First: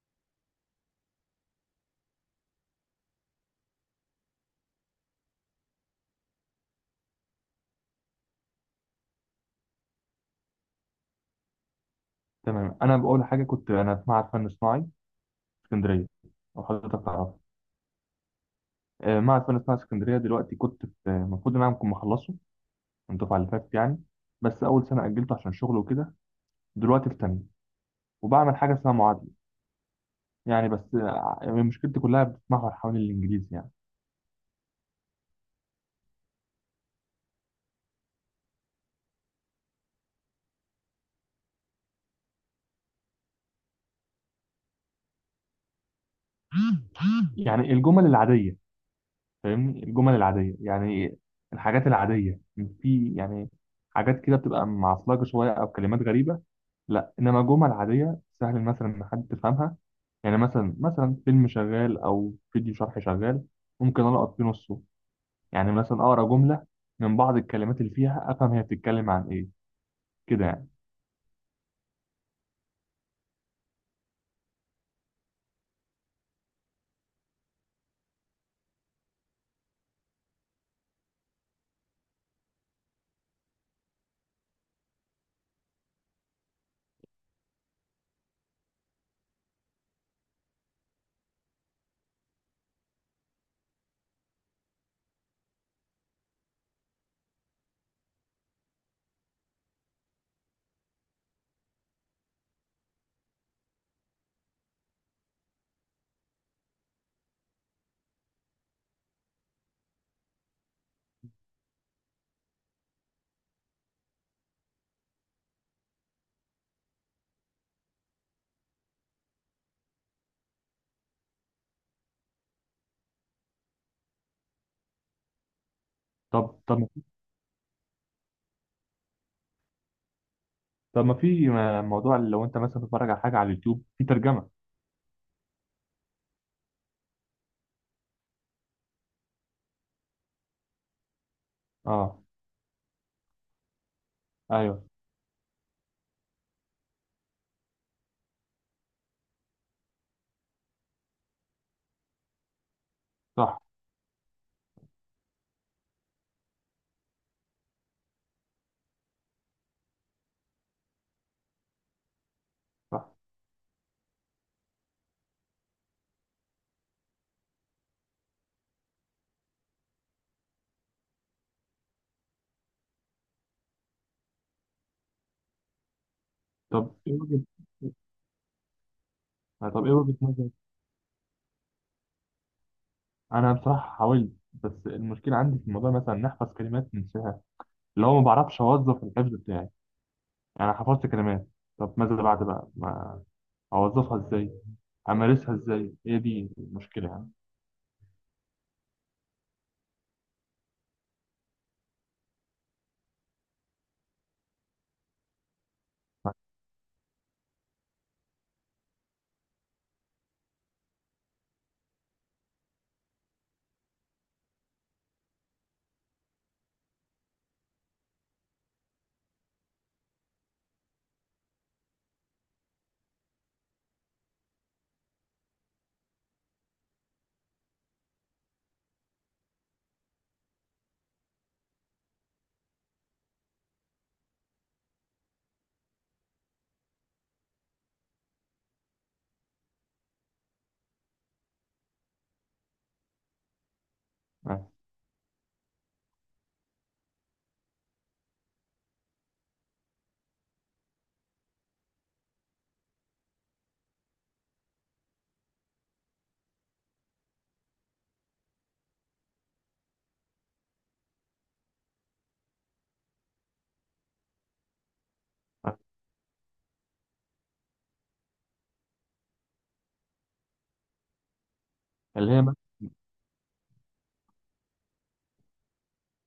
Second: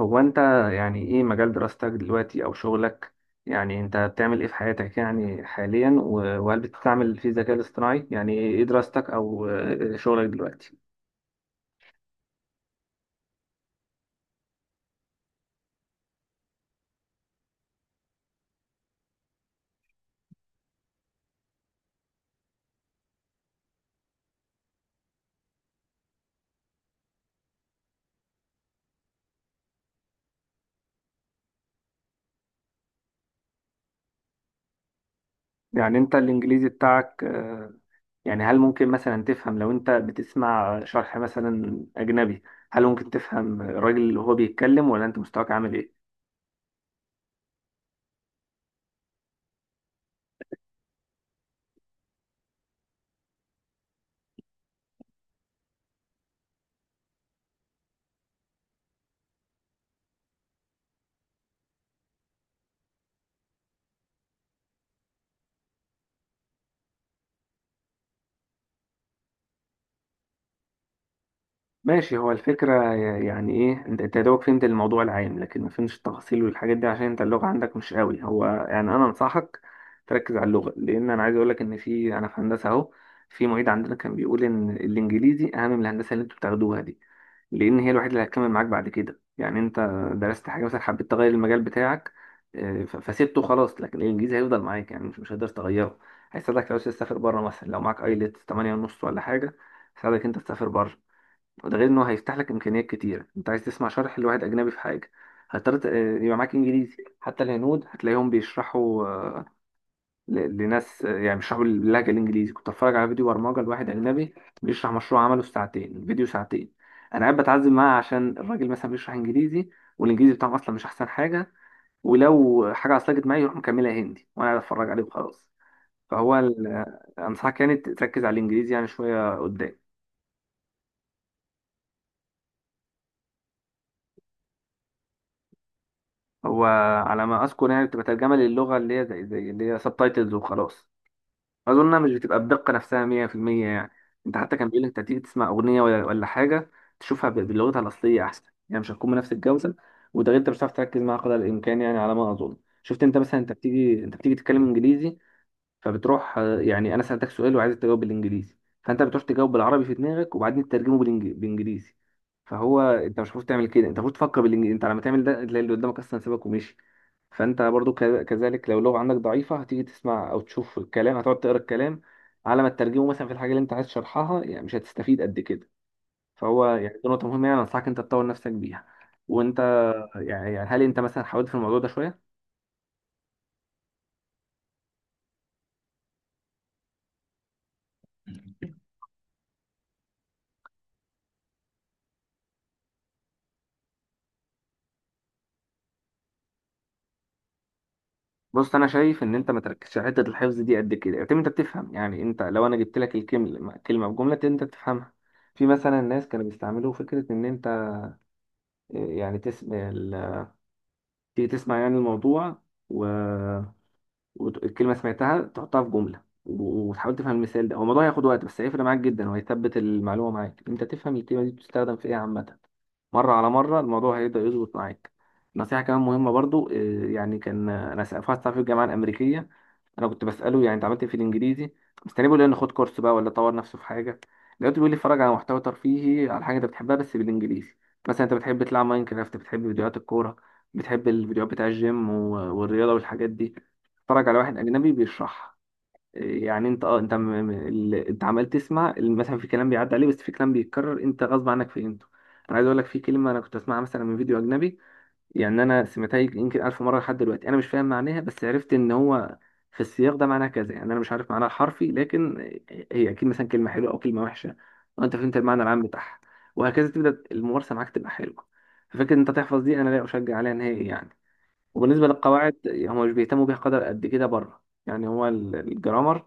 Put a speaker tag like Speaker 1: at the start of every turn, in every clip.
Speaker 1: هو انت، يعني ايه مجال دراستك دلوقتي او شغلك؟ يعني انت بتعمل ايه في حياتك يعني حاليا، وهل بتستعمل فيه الذكاء الاصطناعي؟ يعني ايه دراستك او شغلك دلوقتي؟
Speaker 2: تمام، انا بقول حاجه. كنت انا في معهد فن صناعي اسكندريه، او حضرتك تعرفه؟ معهد فن صناعي اسكندريه دلوقتي. كنت في المفروض ان انا كنت مخلصه من الدفعه اللي فاتت يعني، بس اول سنه اجلته عشان شغل وكده. دلوقتي في تانيه وبعمل حاجه اسمها معادله. يعني بس مشكلتي كلها بتتمحور حوالين الانجليزي يعني.
Speaker 1: يعني انت الانجليزي بتاعك، يعني هل ممكن مثلا تفهم لو انت بتسمع شرح مثلا اجنبي؟ هل ممكن تفهم الراجل اللي هو بيتكلم، ولا انت مستواك عامل ايه؟
Speaker 2: يعني الجمل العاديه فاهمني، الجمل العاديه يعني، الحاجات العاديه. في يعني حاجات كده بتبقى معصلجه شويه او كلمات غريبه. لا، انما جمل عاديه سهل مثلا ان حد تفهمها. يعني مثلا فيلم شغال او فيديو شرح شغال، ممكن القط فيه نصه. يعني مثلا اقرا جمله، من بعض الكلمات اللي فيها افهم هي بتتكلم عن ايه كده يعني.
Speaker 1: ماشي، هو الفكرة يعني ايه، انت يا دوبك فهمت الموضوع العام لكن ما فهمتش التفاصيل والحاجات دي عشان انت اللغة عندك مش قوي. هو يعني انا انصحك تركز على اللغة، لان انا عايز اقولك ان انا في هندسة اهو، في معيد عندنا كان بيقول ان الانجليزي اهم من الهندسة اللي انتوا بتاخدوها دي، لان هي الوحيدة اللي هتكمل معاك بعد كده. يعني انت درست حاجة مثلا، حبيت تغير المجال بتاعك، فسيبته خلاص، لكن الانجليزي هيفضل معاك، يعني مش هتقدر تغيره. هيساعدك لو عايز تسافر بره، مثلا لو معاك ايلتس 8 ونص ولا حاجة، يساعدك انت تسافر بره. وده غير انه هيفتح لك امكانيات كتيره. انت عايز تسمع شرح لواحد اجنبي في حاجه هتضطر يبقى معاك انجليزي. حتى الهنود هتلاقيهم بيشرحوا، لناس يعني بيشرحوا باللهجه الانجليزي. كنت اتفرج على فيديو برمجه لواحد اجنبي بيشرح مشروع عمله في ساعتين، الفيديو ساعتين، انا قاعد بتعذب معاه عشان الراجل مثلا بيشرح انجليزي، والانجليزي بتاعهم اصلا مش احسن حاجه، ولو حاجه عصلجت معايا يروح مكملها هندي وانا قاعد اتفرج عليه وخلاص. فهو
Speaker 2: طب طب
Speaker 1: انصحك يعني تركز على الانجليزي يعني شويه قدام.
Speaker 2: طب ما في موضوع اللي لو انت مثلا بتتفرج على حاجه على اليوتيوب في ترجمه.
Speaker 1: هو، على ما اذكر، يعني بتبقى ترجمه للغه، اللي هي زي اللي هي سب تايتلز وخلاص. اظن انها مش
Speaker 2: اه.
Speaker 1: بتبقى الدقه نفسها 100% يعني. انت حتى كان
Speaker 2: ايوه.
Speaker 1: بيقول لك انت تيجي تسمع اغنيه ولا حاجه، تشوفها بلغتها الاصليه احسن. يعني مش هتكون بنفس الجوده. وده غير انت مش هتعرف تركز معاها قدر الامكان، يعني على ما اظن. شفت انت مثلا، انت
Speaker 2: صح،
Speaker 1: بتيجي انت بتيجي تتكلم انجليزي، فبتروح يعني، انا سالتك سؤال وعايز تجاوب بالانجليزي، فانت بتروح تجاوب بالعربي في دماغك وبعدين تترجمه بالانجليزي. فهو
Speaker 2: صح.
Speaker 1: انت مش المفروض تعمل كده، انت المفروض تفكر بالانجليزي. انت لما تعمل ده تلاقي اللي قدامك اصلا سابك ومشي. فانت برضو كذلك، لو اللغه عندك ضعيفه هتيجي تسمع او تشوف الكلام، هتقعد تقرا الكلام على ما تترجمه، مثلا في الحاجه اللي انت عايز تشرحها، يعني مش هتستفيد قد كده. فهو
Speaker 2: طب
Speaker 1: يعني دي
Speaker 2: ايه
Speaker 1: نقطه
Speaker 2: وجهه
Speaker 1: مهمه، يعني انصحك انت تطور نفسك بيها. وانت
Speaker 2: طب ايه وجهه نظرك؟
Speaker 1: يعني هل انت مثلا حاولت في الموضوع ده
Speaker 2: انا بصراحه حاولت، بس المشكله عندي في الموضوع مثلا ان احفظ كلمات ننساها. اللي هو ما
Speaker 1: شويه؟
Speaker 2: بعرفش اوظف الحفظ بتاعي يعني. أنا حفظت كلمات، طب ماذا بعد بقى؟ ما اوظفها ازاي؟ امارسها ازاي؟ هي دي المشكله يعني.
Speaker 1: بص، انا شايف ان انت ما تركزش على حته الحفظ دي قد كده، يعتمد انت بتفهم، يعني انت لو انا جبت لك الكلمه، كلمه بجمله انت بتفهمها. في مثلا الناس كانوا بيستعملوا فكره ان انت يعني تيجي تسمع يعني الموضوع، والكلمة سمعتها تحطها في جملة وتحاول تفهم المثال ده. هو الموضوع هياخد وقت بس هيفرق معاك جدا، وهيثبت المعلومة معاك، انت تفهم الكلمة دي بتستخدم في ايه عامة. مرة على مرة الموضوع هيبدأ يظبط معاك. نصيحة كمان مهمة برضو، يعني كان، في واحد صاحبي في الجامعة الأمريكية، أنا كنت بسأله يعني أنت عملت إيه في الإنجليزي، مستني بيقول لي إن خد كورس بقى ولا طور نفسه في حاجة. لقيته بيقول لي اتفرج على محتوى ترفيهي، على حاجة أنت بتحبها بس بالإنجليزي. مثلا أنت بتحب تلعب ماينكرافت، بتحب فيديوهات الكورة، بتحب الفيديوهات بتاع الجيم والرياضة والحاجات دي، اتفرج على واحد
Speaker 2: آه.
Speaker 1: اجنبي بيشرحها. إيه يعني؟ انت اه انت م... م- ال- انت عمال تسمع، مثلا في كلام بيعدي عليه، بس في كلام بيتكرر انت غصب عنك فهمته. انا عايز اقول لك في كلمه انا كنت اسمعها مثلا من فيديو اجنبي، يعني انا سمعتها يمكن الف مره لحد دلوقتي، انا مش فاهم معناها بس عرفت ان هو في السياق ده معناها كذا. يعني انا مش عارف معناها حرفي، لكن هي اكيد مثلا كلمه حلوه او كلمه وحشه، وانت فهمت المعنى
Speaker 2: آه.
Speaker 1: العام بتاعها. وهكذا تبدا الممارسه معاك تبقى حلوه. ففكره ان انت تحفظ دي انا لا اشجع عليها نهائي يعني. وبالنسبة
Speaker 2: اللي هي
Speaker 1: للقواعد،
Speaker 2: مثلا.
Speaker 1: هم مش بيهتموا بيها قدر قد كده بره، يعني هو الجرامر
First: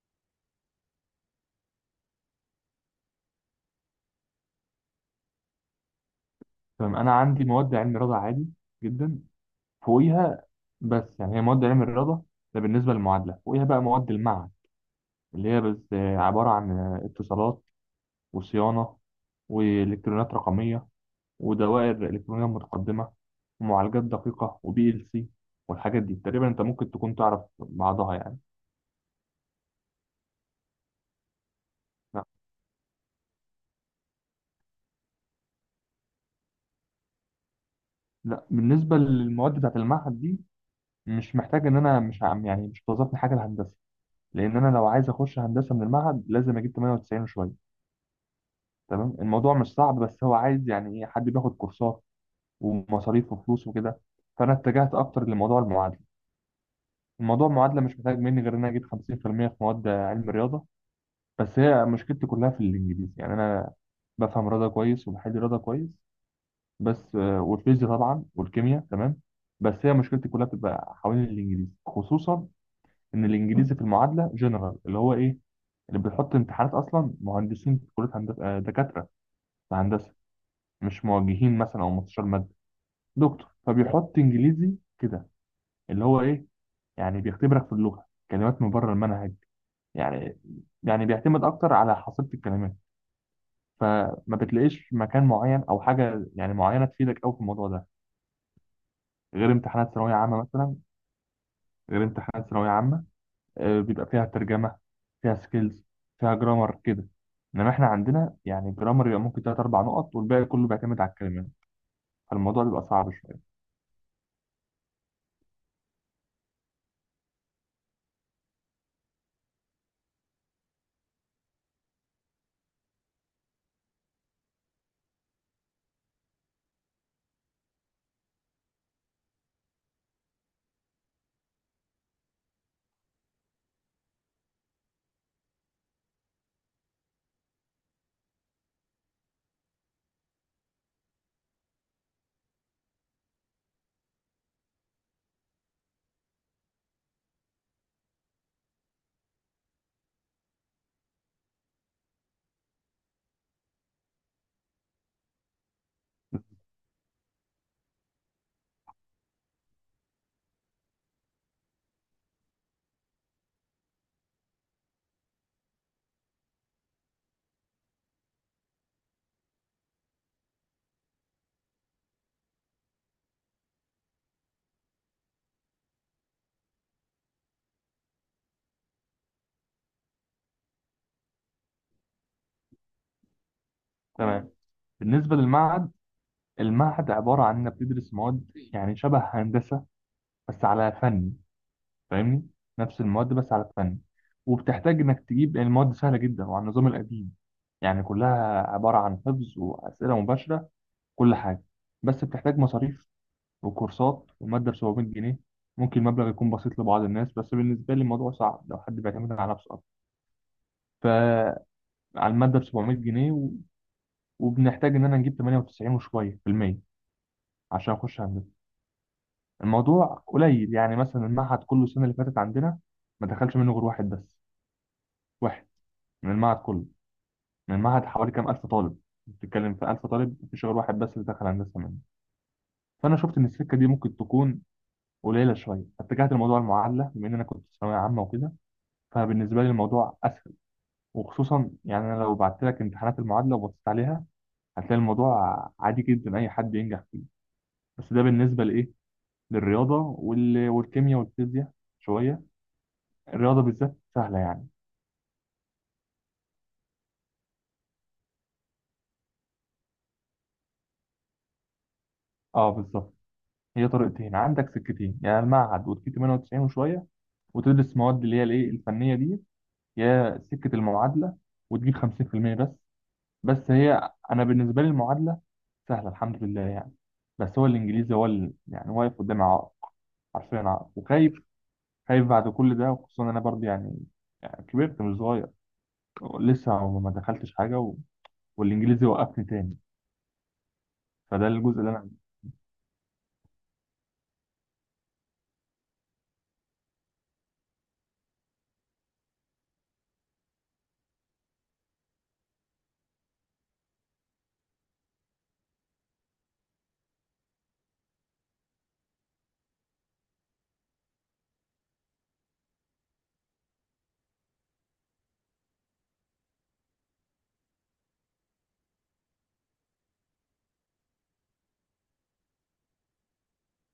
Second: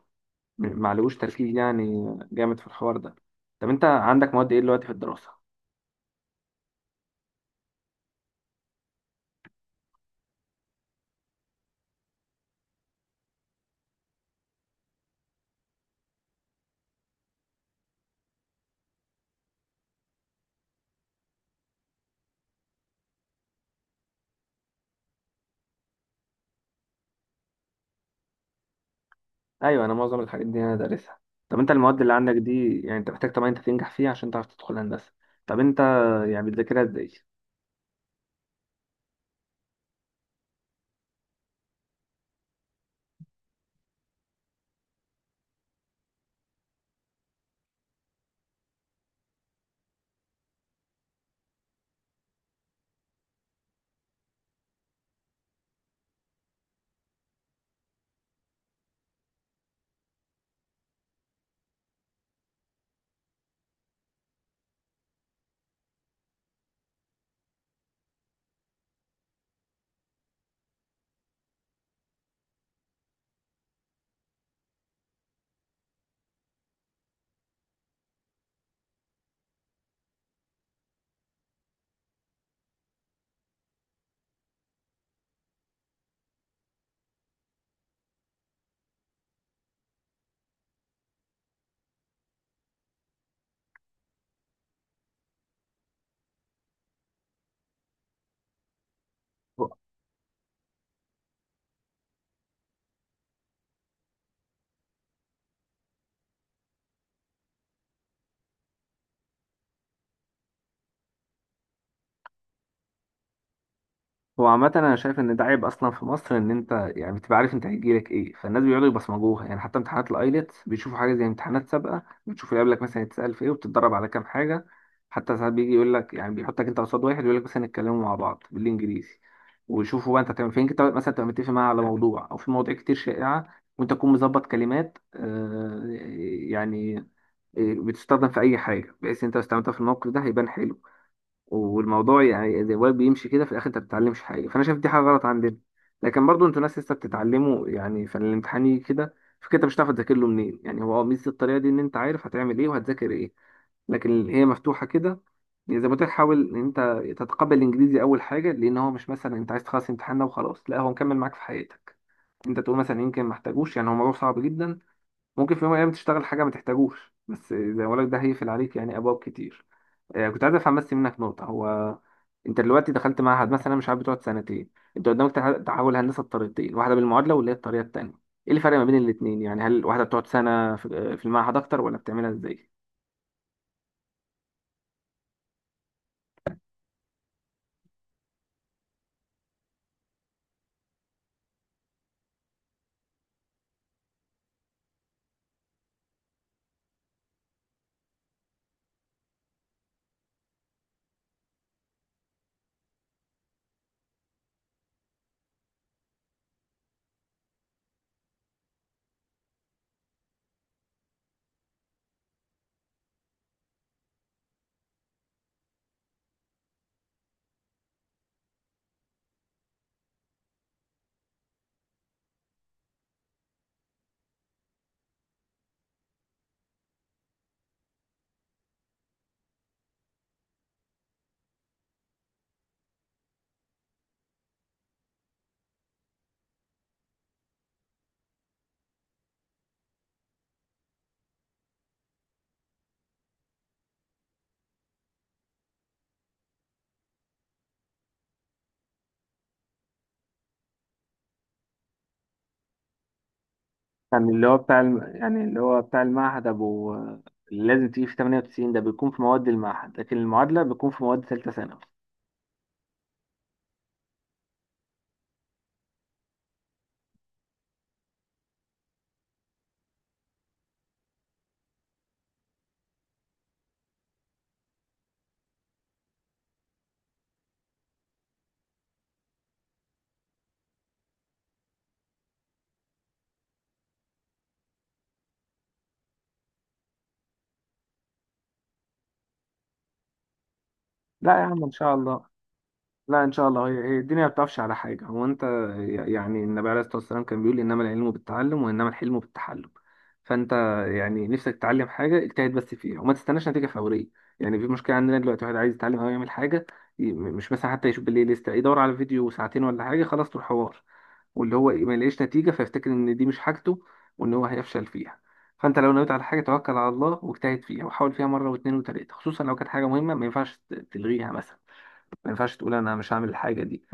Speaker 1: معلوش تركيز يعني، جامد في الحوار ده. طب انت عندك مواد ايه دلوقتي في الدراسة؟
Speaker 2: تمام، انا عندي مواد علم رياضه عادي جدا فوقيها. بس يعني هي مواد علم الرياضه. ده بالنسبه للمعادله. فوقيها بقى مواد المعهد اللي هي بس عباره عن اتصالات وصيانه والكترونيات رقميه ودوائر الكترونيه متقدمه ومعالجات دقيقه وبي ال سي، والحاجات دي تقريبا انت ممكن تكون تعرف بعضها يعني.
Speaker 1: ايوه، انا معظم الحاجات دي انا دارسها. طب انت المواد اللي
Speaker 2: لا،
Speaker 1: عندك دي يعني انت محتاج طبعا انت تنجح فيها عشان تعرف تدخل هندسة. طب انت يعني بتذاكرها ازاي؟
Speaker 2: لا، بالنسبه للمواد بتاعت المعهد دي، مش محتاج ان انا مش عم يعني مش بتوظفني حاجه الهندسه. لان انا لو عايز اخش هندسه من المعهد لازم اجيب 98 وشويه. تمام، الموضوع مش صعب بس هو عايز يعني ايه، حد بياخد كورسات ومصاريف وفلوس وكده. فانا اتجهت اكتر لموضوع المعادله. الموضوع المعادله مش محتاج مني غير ان انا اجيب 50% في المية في مواد علم الرياضه. بس هي مشكلتي كلها في الانجليزي يعني. انا بفهم رياضه كويس وبحل رياضه كويس. بس والفيزياء طبعا والكيمياء تمام. بس هي مشكلتي كلها بتبقى حوالين الانجليزي، خصوصا ان الانجليزي في المعادله جنرال، اللي هو ايه؟ اللي بيحط امتحانات اصلا مهندسين في كليه هندسه، دكاتره في هندسه، مش موجهين مثلا او مستشار ماده دكتور. فبيحط انجليزي كده، اللي هو ايه؟ يعني بيختبرك في اللغه، كلمات من بره المنهج يعني. يعني بيعتمد اكتر على حصيله الكلمات. فما بتلاقيش مكان معين او حاجه يعني معينه تفيدك قوي في الموضوع ده، غير امتحانات ثانويه عامه مثلا غير امتحانات ثانويه عامه، بيبقى فيها ترجمة، فيها سكيلز، فيها جرامر كده. انما احنا عندنا يعني جرامر يبقى ممكن تلات اربع نقط، والباقي كله بيعتمد على الكلمات. فالموضوع بيبقى صعب شوية.
Speaker 1: هو عامة أنا شايف إن ده عيب أصلا في مصر، إن أنت يعني بتبقى عارف أنت هيجيلك إيه، فالناس بيقعدوا يبصمجوها. يعني حتى امتحانات الأيلتس بيشوفوا حاجة زي امتحانات سابقة، بتشوفوا يقابلك مثلا يتسأل في إيه، وبتتدرب على كام حاجة. حتى ساعات بيجي يقول لك، يعني بيحطك أنت قصاد واحد يقول لك مثلا اتكلموا مع بعض بالإنجليزي، ويشوفوا بقى أنت هتعمل فين. أنت مثلا تبقى متفق معاه على موضوع، أو في مواضيع كتير شائعة وأنت تكون مظبط كلمات، يعني بتستخدم في أي حاجة، بحيث أنت لو استخدمتها في الموقف ده هيبان حلو. والموضوع يعني الواد بيمشي كده، في الاخر انت ما بتتعلمش حاجه. فانا شايف دي حاجه غلط عندنا، لكن برضو انتوا ناس لسه بتتعلموا، يعني فالامتحان يجي كده، فكده انت مش هتعرف تذاكر له منين. يعني هو ميزه الطريقه دي ان انت عارف هتعمل ايه وهتذاكر ايه، لكن هي مفتوحه كده. يعني زي ما قلت لك، حاول ان انت تتقبل الانجليزي اول حاجه، لان هو مش مثلا انت عايز تخلص امتحان ده وخلاص، لا، هو مكمل معاك في حياتك. انت تقول مثلا يمكن ما احتاجوش، يعني هو موضوع صعب جدا ممكن في يوم من الايام تشتغل حاجه ما تحتاجوش، بس زي ما بقول لك ده هيقفل عليك يعني ابواب كتير. كنت عايز افهم بس منك نقطة. هو انت دلوقتي دخلت معهد مثلا، مش عارف بتقعد سنتين، انت قدامك تحول هندسة بطريقتين، واحدة بالمعادلة واللي هي الطريقة التانية. ايه الفرق ما بين الاتنين؟ يعني هل واحدة بتقعد سنة في، في المعهد اكتر، ولا بتعملها ازاي؟
Speaker 2: تمام. بالنسبة للمعهد، المعهد عبارة عن انك بتدرس مواد يعني شبه هندسة بس على فن. فاهمني، نفس المواد بس على فن. وبتحتاج انك تجيب يعني. المواد سهلة جدا وعلى النظام القديم، يعني كلها عبارة عن حفظ وأسئلة مباشرة، كل حاجة. بس بتحتاج مصاريف وكورسات ومادة ب 700 جنيه. ممكن المبلغ يكون بسيط لبعض الناس، بس بالنسبة لي الموضوع صعب لو حد بيعتمد على نفسه أكتر. على المادة ب 700 جنيه و وبنحتاج إن أنا نجيب 98 وشوية في المية عشان أخش هندسة. الموضوع قليل يعني. مثلا المعهد كله السنة اللي فاتت عندنا ما دخلش منه غير واحد بس. واحد من المعهد كله، من المعهد حوالي كام ألف طالب. بتتكلم في 1000 طالب، مفيش غير واحد بس اللي دخل هندسة منه. فأنا شفت إن السكة دي ممكن تكون قليلة شوية، فاتجهت لموضوع المعادلة بما إن أنا كنت في ثانوية عامة وكده. فبالنسبة لي الموضوع أسهل. وخصوصا يعني، انا لو بعت لك امتحانات المعادله وبصيت عليها، هتلاقي الموضوع عادي جدا، اي حد ينجح فيه. بس ده بالنسبه لايه، للرياضه والكيمياء والفيزياء شويه. الرياضه بالذات
Speaker 1: يعني
Speaker 2: سهله
Speaker 1: اللي هو
Speaker 2: يعني.
Speaker 1: بتاع الم... يعني اللي هو بتاع المعهد ابو، اللي لازم تيجي في 98 ده بيكون في مواد المعهد، لكن المعادله بيكون في مواد ثالثه ثانوي.
Speaker 2: اه، بالظبط. هي طريقتين عندك سكتين، يعني المعهد وتجيب 98 وشويه وتدرس مواد اللي هي الايه الفنيه دي، يا سكه المعادله وتجيب 50% بس. بس هي انا بالنسبه لي المعادله سهله الحمد لله يعني. بس هو الانجليزي هو اللي يعني واقف قدامي عائق، حرفيا عائق. وخايف، خايف بعد كل ده، وخصوصا انا برضه يعني. يعني كبرت مش صغير، لسه ما دخلتش حاجه والانجليزي وقفني تاني.
Speaker 1: لا يا
Speaker 2: فده
Speaker 1: عم ان
Speaker 2: الجزء اللي
Speaker 1: شاء
Speaker 2: انا
Speaker 1: الله.
Speaker 2: عايزه.
Speaker 1: لا ان شاء الله، هي هي الدنيا ما بتقفش على حاجه. هو انت يعني النبي عليه الصلاه والسلام كان بيقول: انما العلم بالتعلم وانما الحلم بالتحلم. فانت يعني نفسك تتعلم حاجه، اجتهد بس فيها وما تستناش نتيجه فوريه. يعني في مشكله عندنا دلوقتي، واحد عايز يتعلم او يعمل حاجه، مش مثلا حتى يشوف بالليل، لسه يدور على فيديو ساعتين ولا حاجه خلاص طول حوار، واللي هو إيه، ما يلاقيش نتيجه فيفتكر ان دي مش حاجته وان هو هيفشل فيها. فانت لو نويت على حاجه توكل على الله واجتهد فيها، وحاول فيها مره واثنين وثلاثه، خصوصا لو كانت حاجه مهمه ما ينفعش تلغيها مثلا، ما ينفعش تقول انا مش هعمل الحاجه دي.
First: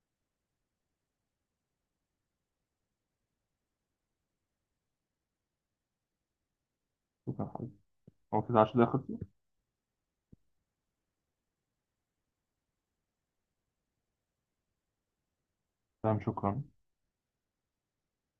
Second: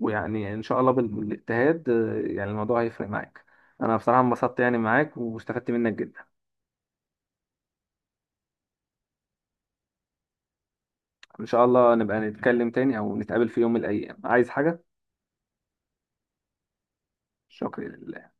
Speaker 1: ويعني ان شاء الله بالاجتهاد، يعني الموضوع هيفرق معاك. انا بصراحه انبسطت يعني معاك، واستفدت منك جدا.
Speaker 2: شكرا حبيبي. هو كده 10 دقايق خلصوا.
Speaker 1: ان شاء الله نبقى نتكلم تاني او نتقابل في يوم من الايام، عايز حاجه.
Speaker 2: تمام، شكرا.
Speaker 1: شكرا.